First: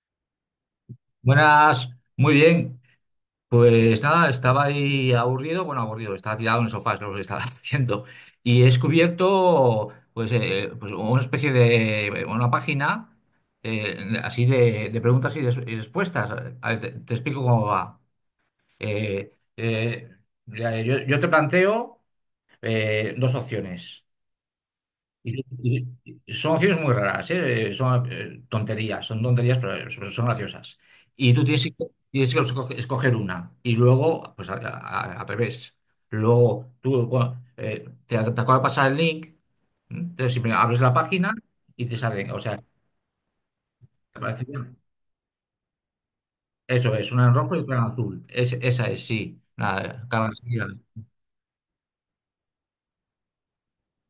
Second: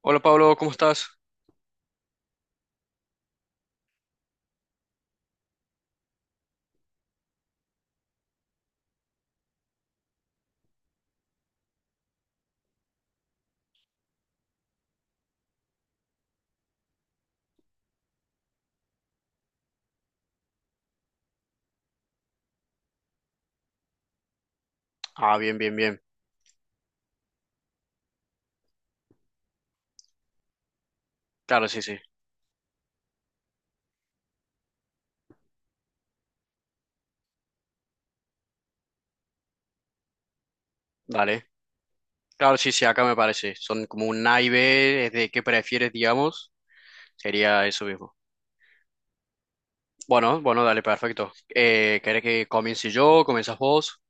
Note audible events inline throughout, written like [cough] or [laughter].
Hola Pablo, ¿cómo estás? Buenas, muy bien. Pues nada, estaba ahí aburrido, bueno, aburrido, estaba tirado en el sofá, es lo que estaba [laughs] haciendo. Y he descubierto, pues, pues una especie de, una página eh, así de preguntas y, y respuestas. A ver, te explico cómo va. Eh, eh, mira, yo te planteo dos opciones. Ah, Y- bien, bien, y- bien. y son acciones muy raras, ¿eh? Son tonterías, son tonterías, pero son graciosas. Y tú tienes Claro, que, sí, sí. tienes que escoger una. Y luego, pues al revés. Luego tú bueno, te acaba de pasar el link, ¿m? Entonces siempre abres la página Dale. y te salen. O Claro, sea, te sí, sí, acá me parece. Son como un A y bien. B, es de qué prefieres, digamos. Eso es, una en rojo y Sería otra en eso mismo. azul. Esa es, sí. Nada, cada Bueno, bueno, día. dale, perfecto. ¿Querés que comience yo? ¿Comienzas vos?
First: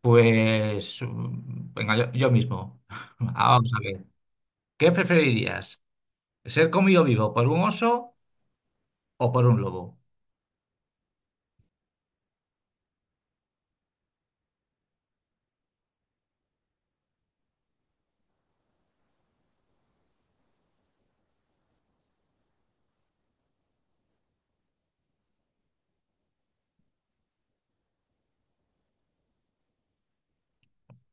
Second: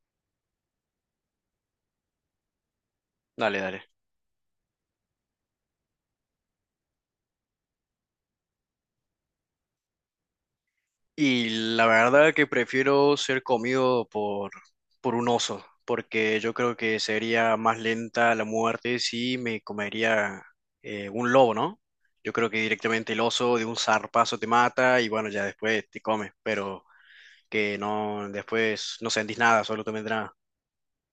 Pues venga, yo mismo. [laughs] Ah, Dale, vamos a dale. ver. ¿Qué preferirías? ¿Ser comido vivo por un oso o por un lobo? Y la verdad que prefiero ser comido por un oso, porque yo creo que sería más lenta la muerte si me comería un lobo, ¿no? Yo creo que directamente el oso de un zarpazo te mata y bueno, ya después te come, pero que no, después no sentís nada, solo te vendrá.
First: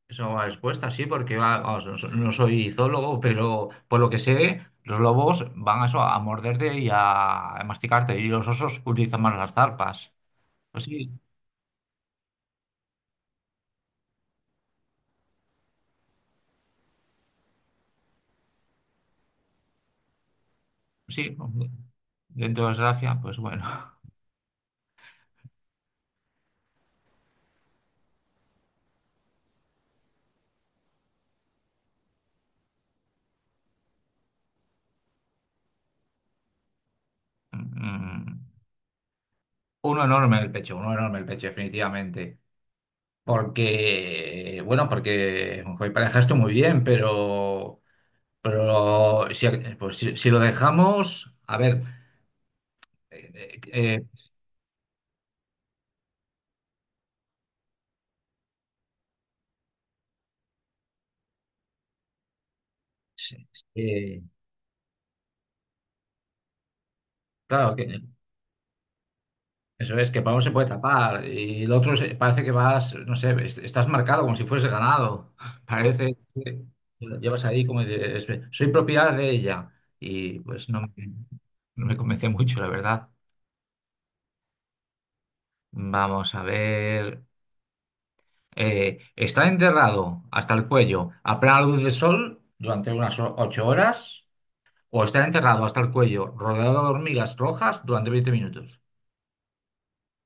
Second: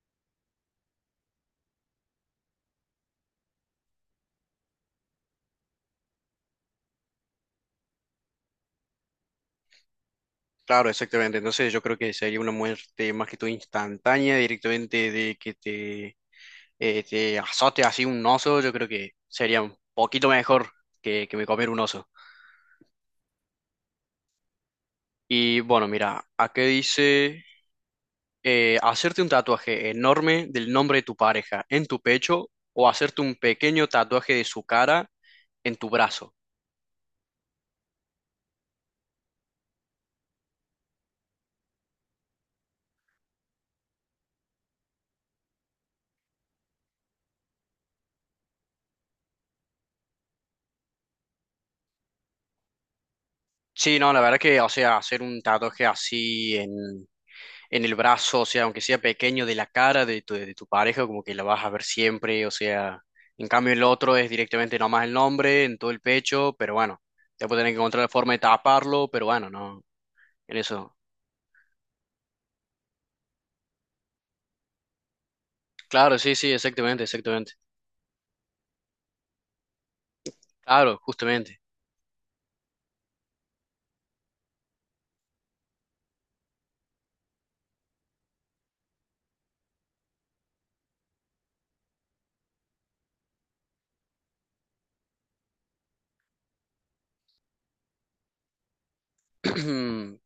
Eso va respuesta, sí, porque va, vamos, no, no soy zoólogo, pero por lo que sé, los lobos van a eso, a morderte y a masticarte, y los osos utilizan más las zarpas. Pues Claro, sí, exactamente. Entonces yo creo que sería una muerte más que todo instantánea, directamente de que te azote así un oso, yo creo que sería un poquito mejor sí, que me comer un oso. dentro de desgracia, pues bueno. Y bueno, mira, aquí dice hacerte un tatuaje enorme del nombre de tu pareja en tu pecho o hacerte un pequeño tatuaje de su cara en tu brazo. Mm. Uno enorme el pecho, uno enorme el pecho, definitivamente. Porque, bueno, porque joder, parejaste muy bien, pero, pero si, pues si lo dejamos, a ver. eh, Sí, eh, no, la verdad que, o sea, hacer un tatuaje así en el brazo, o sea, aunque sea pequeño, de la cara de de tu pareja, como que la vas a ver siempre, o sea, eh, en cambio el eh, otro eh, es directamente nomás el nombre, en todo el pecho, pero bueno, después tenés claro, que que encontrar la forma de taparlo, pero bueno, no, eso es, que Pablo se en puede eso. tapar y el otro parece que vas, no sé, estás marcado como si fuese ganado. [laughs] Parece Claro, sí, sí, que exactamente, lo llevas exactamente. ahí como dices, soy propiedad de ella. Y pues no, Claro, justamente. no me convence mucho, la verdad. Vamos a ver. Está enterrado hasta el cuello a plena luz del sol durante unas 8 horas o está enterrado hasta el cuello rodeado de hormigas rojas durante 20 minutos. [clears throat]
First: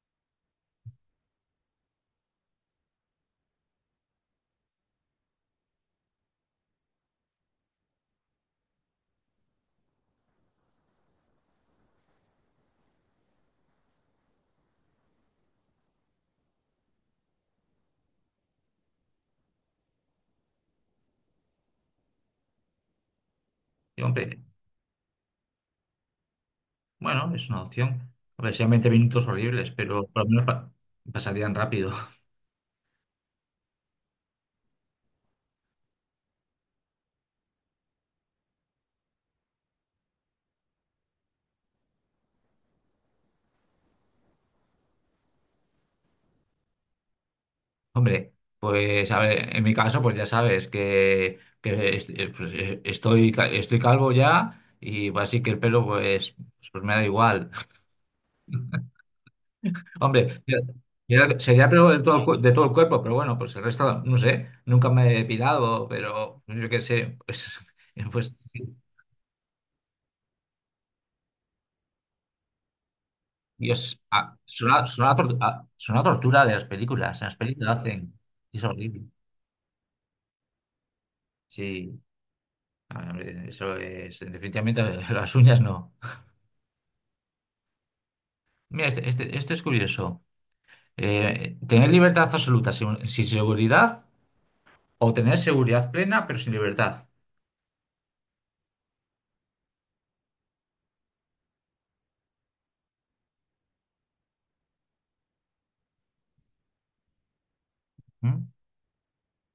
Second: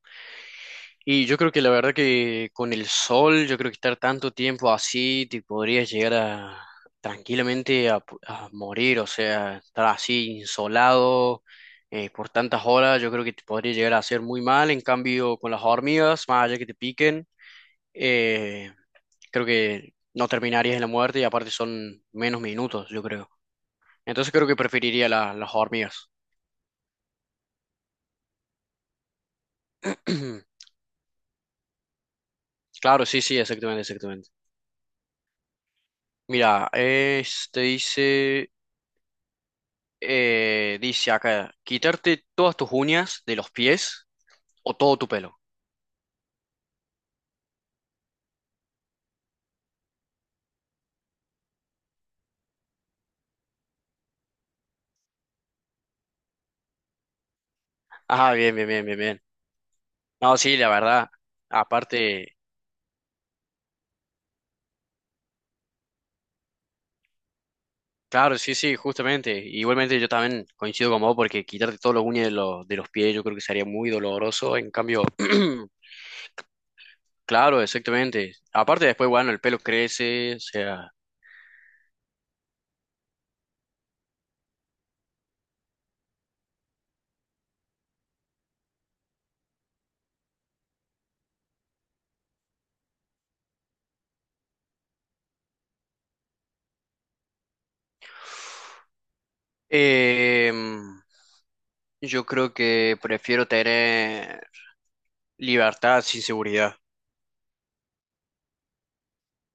Y yo creo que la verdad que con el sol, yo creo que estar tanto tiempo así, te podrías llegar a tranquilamente a morir, o sea, estar así insolado por tantas horas, yo creo que te podría llegar a hacer muy mal. En cambio, con las hormigas, más allá que te piquen, eh, creo que no terminarías en la muerte y aparte son menos minutos, yo creo. Y, Entonces hombre, creo que preferiría las hormigas. bueno, es una opción. A ver, sean 20 minutos horribles, pero por lo menos [clears throat] pasarían rápido. [laughs] Claro, sí, sí, exactamente, exactamente. Mira, este dice, dice acá, quitarte todas tus uñas de los pies o todo tu pelo. Hombre, pues a ver, en mi caso, pues ya sabes que pues, estoy calvo ya y pues, así que el pelo pues me da igual. Ah, bien, bien, bien, [laughs] bien, bien. No, Hombre, sí, la verdad. sería pelo de todo el, Aparte, cu- de todo el cuerpo, pero bueno, pues el resto, no sé, nunca me he depilado, pero yo qué sé, pues, [laughs] pues claro, sí, sí, justamente. Igualmente yo también coincido con vos porque quitarte todas las uñas de de los pies yo creo que sería muy Dios, ah, doloroso. En suena, cambio, suena, a tor- a- [clears throat] suena a tortura de las películas. En las claro, películas hacen. exactamente. Es Aparte horrible. después, bueno, el pelo crece, o sea... Sí, ah, hombre, eso es. Definitivamente [laughs] las uñas no. Mira, este es curioso. Tener libertad absoluta sin seguridad o tener seguridad plena pero sin libertad. Em, yo creo que prefiero tener libertad sin seguridad. ¿Mm?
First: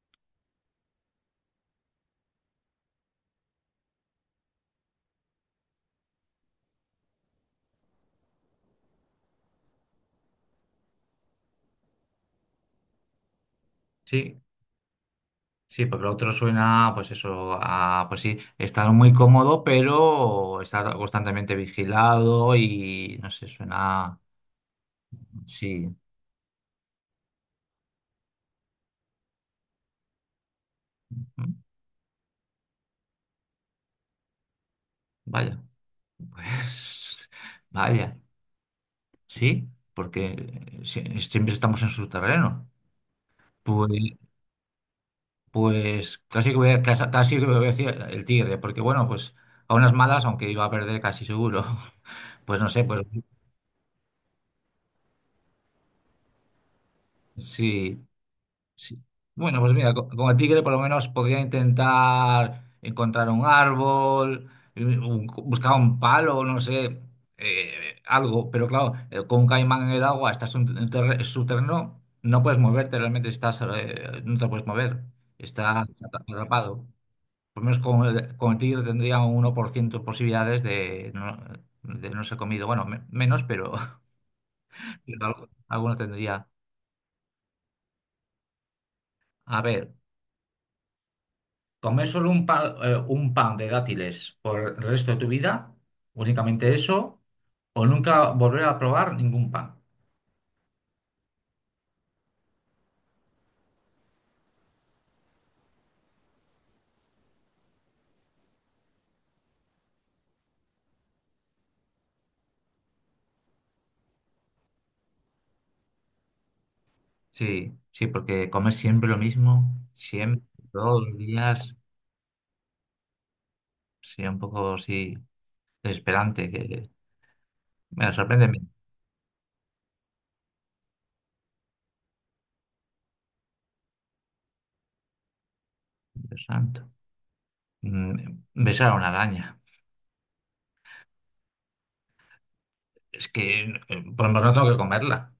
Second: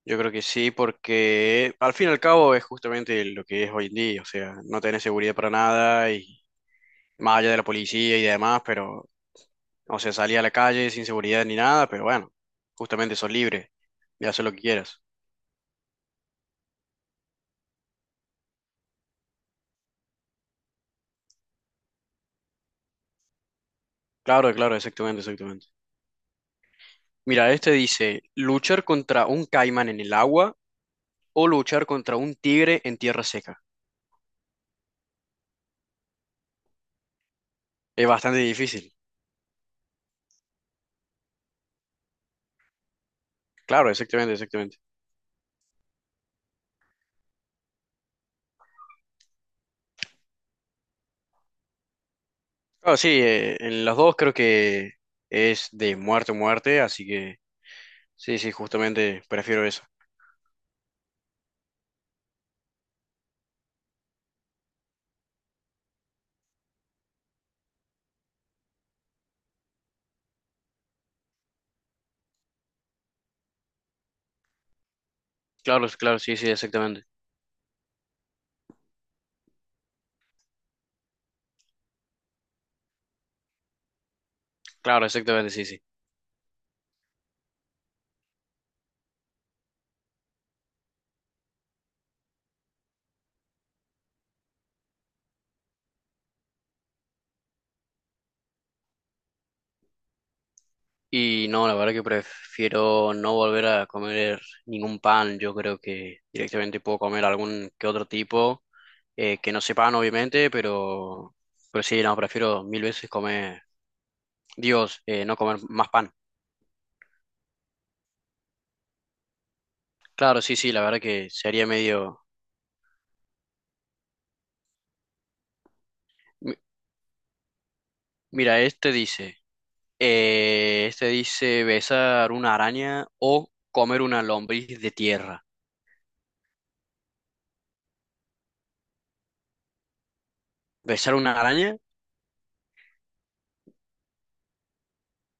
Yo creo que sí, porque al fin y al cabo es justamente lo que es hoy en día. O sea, no tenés seguridad para nada y más allá de la policía y demás, pero, o sea, salí a la calle sin seguridad ni nada, pero bueno, justamente sos libre de Sí, hacer lo que quieras. sí, porque lo otro suena, pues eso, a, pues sí, estar muy cómodo pero estar constantemente vigilado y no sé, suena. Claro, claro, exactamente, exactamente. Sí. Mira, este dice, luchar contra un caimán en el agua o ¿Mm? luchar contra un tigre en tierra seca. Vaya. Pues [laughs] Es vaya, bastante difícil. sí, porque siempre estamos en su terreno. Pues, Claro, exactamente, exactamente. pues casi que voy a decir el tigre, porque bueno, pues a unas malas, aunque iba a perder casi seguro. [laughs] Pues no sé, Claro, pues sí, en los dos creo que es de muerte a muerte, así que sí. sí, sí, Sí. justamente Bueno, prefiero pues eso. mira, como tigre por lo menos podría intentar encontrar un árbol, buscar un palo, no sé, algo, pero claro, con un caimán en el agua estás en un subterráneo, no puedes moverte, realmente estás, no te puedes mover, Claro, estás claro, sí, sí, atrapado. exactamente. Por lo menos con el tigre tendría un 1% de posibilidades de no ser comido, bueno, menos, pero [laughs] Claro, pero exactamente, sí, sí. alguna tendría. A ver. Comer solo un pan de dátiles por el resto de tu vida, únicamente eso, o nunca volver a probar ningún pan. Y no, la verdad que prefiero no volver a comer ningún pan. Yo creo que directamente puedo comer algún que otro tipo, que no sea pan, obviamente, pero sí, no, prefiero mil veces comer, Dios, no comer más pan. Sí, sí, porque comer siempre lo mismo, Claro, siempre, sí, sí, la verdad todos los que sería días, medio... sí, un poco sí, desesperante, que me sorprende. Mira, este dice, este dice besar una araña o comer una lombriz de tierra. Dios santo. Mm. Besar a una araña, ¿Besar una araña? es que pues no tengo que comerla.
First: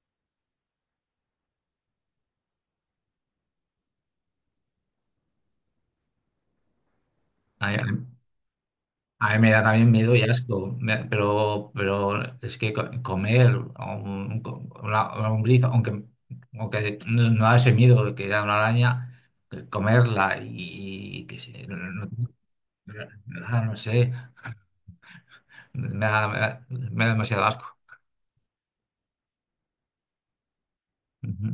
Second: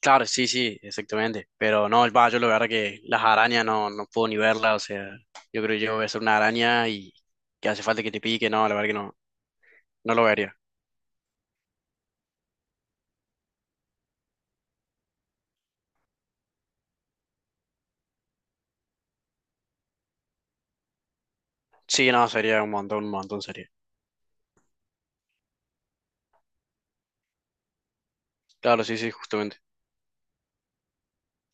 Claro, sí, sí, exactamente. Pero no, va, yo la verdad que las arañas no, no puedo ni verlas, o sea, yo creo que yo besar una araña y que hace falta que te pique, no, la verdad que no, A mí me da también no miedo y lo vería. asco, pero es que comer un una lombriz, aunque no da ese miedo que da una araña, que comerla y, que se- no, no- Sí, no no, sería un montón sería. sé, me da demasiado asco. Claro, sí, sí, justamente. Ujú.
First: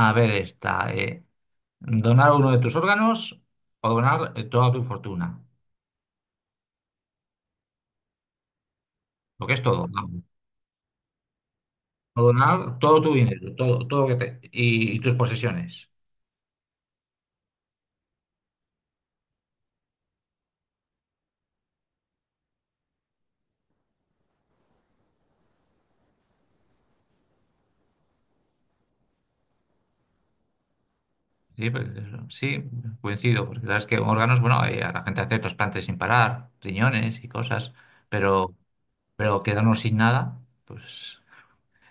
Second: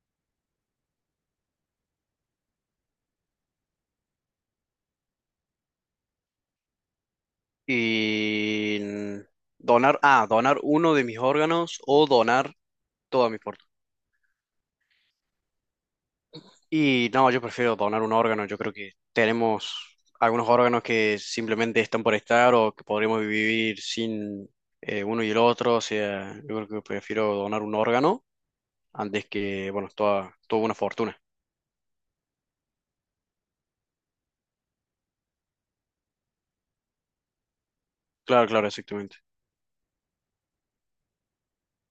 A ver esta, donar uno de tus órganos o donar toda tu fortuna, Y lo que es todo, donar, vamos. ah, donar uno de mis órganos o O donar donar todo tu toda mi mis... dinero, todo, todo lo que y tus posesiones. Y no, yo prefiero donar un órgano. Yo creo que tenemos algunos órganos que simplemente están por estar o que podríamos vivir sin uno y el otro. O sea, yo creo que prefiero donar un órgano antes que, bueno, toda, toda una fortuna. Sí, pues, eso, sí, coincido, porque sabes que órganos, bueno, a la gente hace trasplantes sin parar, riñones y cosas, Claro, pero, claro, exactamente. pero quedarnos sin nada, pues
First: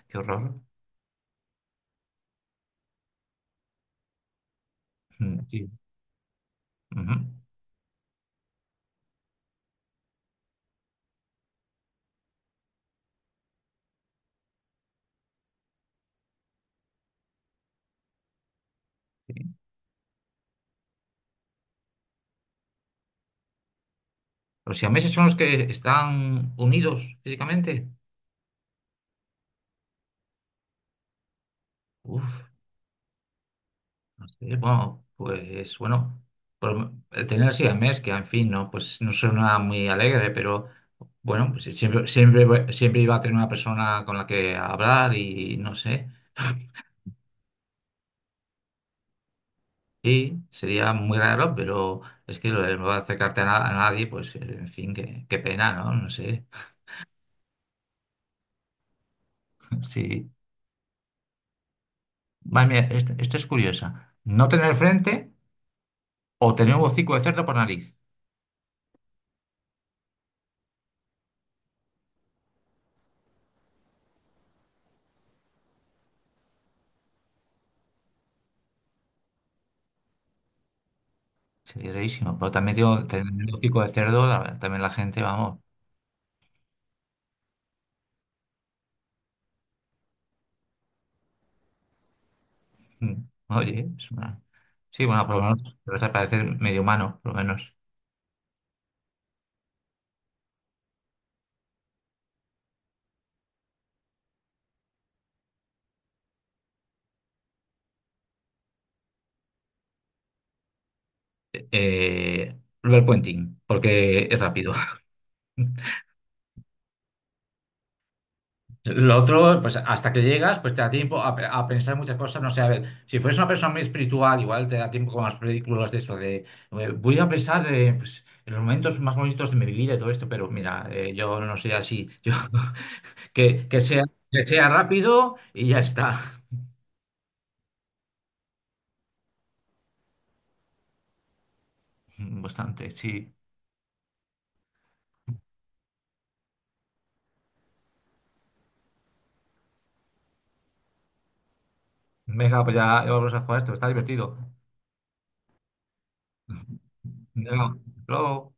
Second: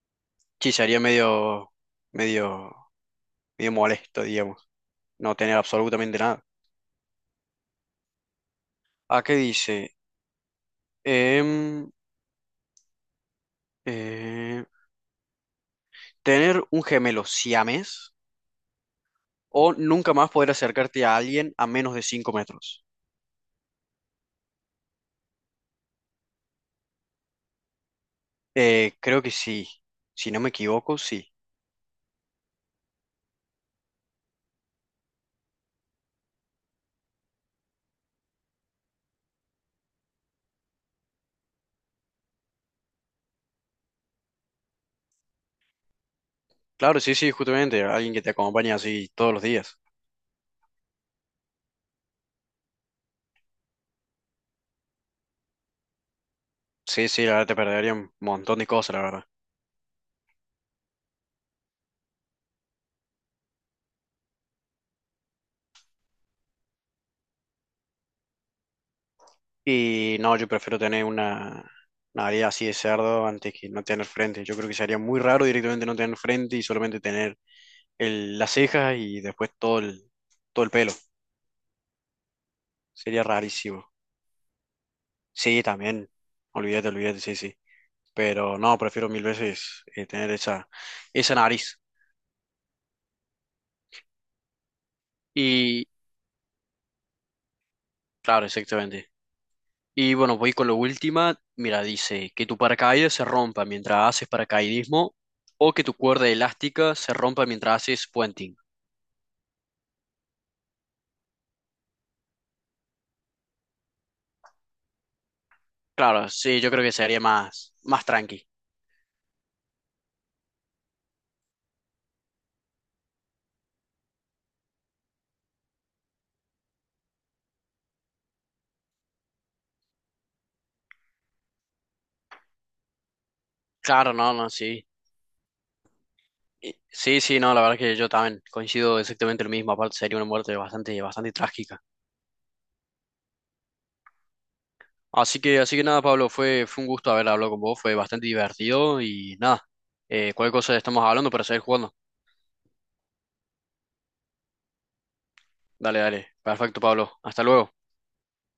qué horror. Sí, sería medio, medio, medio molesto, digamos, no Mm, tener sí. absolutamente nada. Ujú, ¿A qué dice? Em, eh, tener un gemelo siames sí. o nunca más poder acercarte a alguien a menos de 5 metros. Los siameses son los que están unidos físicamente. Creo que sí. Si no me equivoco, sí. Uf, no sé, bueno, pues bueno, el tener siamés, que en fin, no, pues no suena muy alegre, pero bueno, pues siempre, siempre, siempre iba a tener una persona con la que hablar y no sé. Claro, sí, sí, justamente. Alguien que te acompañe así todos los días. Sí, sería muy raro, pero es que lo de no acercarte a, a nadie, pues en fin, qué pena, ¿no? No sé. Sí, sí, la verdad te perdería un montón de cosas, la verdad. [laughs] Sí. Madre mía, esta es curiosa. No tener frente o tener un hocico de cerdo por nariz. Y no, yo prefiero tener una nariz así de cerdo antes que no tener frente. Yo creo que sería muy raro directamente no tener frente y solamente tener las cejas y después todo todo el pelo. Sería rarísimo. Pero también tengo Sería tener un hocico rarísimo. de cerdo, también la gente, vamos. Sí, también. Olvídate, olvídate, sí, sí. Pero no, prefiero mil veces tener esa, esa nariz. mm, Oye, es una. Sí, bueno, por lo menos Y te vas a parecer medio humano, por lo menos. claro, exactamente. Y bueno, voy con la última. Mira, dice que tu paracaídas se rompa mientras haces paracaidismo o que tu cuerda elástica se rompa mientras haces puenting. Lo puenting, porque es rápido. [laughs] Claro, sí, yo creo que sería más, más tranqui. Lo otro, pues hasta que llegas, pues te da tiempo a, a pensar muchas cosas. No sé, a ver, si fueras una persona muy espiritual, igual te da tiempo con las películas de eso, de voy a pensar pues, en los momentos más bonitos de mi vida y todo esto, pero mira, yo no soy así. Yo, [laughs] que, que sea, Claro, no, que no, sea sí. rápido y ya está. Sí, sí, no, la verdad que yo también coincido exactamente lo mismo. Aparte, sería una muerte bastante, bastante trágica. [laughs] Bastante, sí. Así que nada, Pablo, fue un gusto haber hablado con vos, fue bastante divertido y nada, cualquier cosa estamos hablando para seguir jugando. Venga, pues ya vamos a jugar esto, está divertido. Dale, dale. Perfecto, Pablo. Hasta luego. Venga, hasta luego.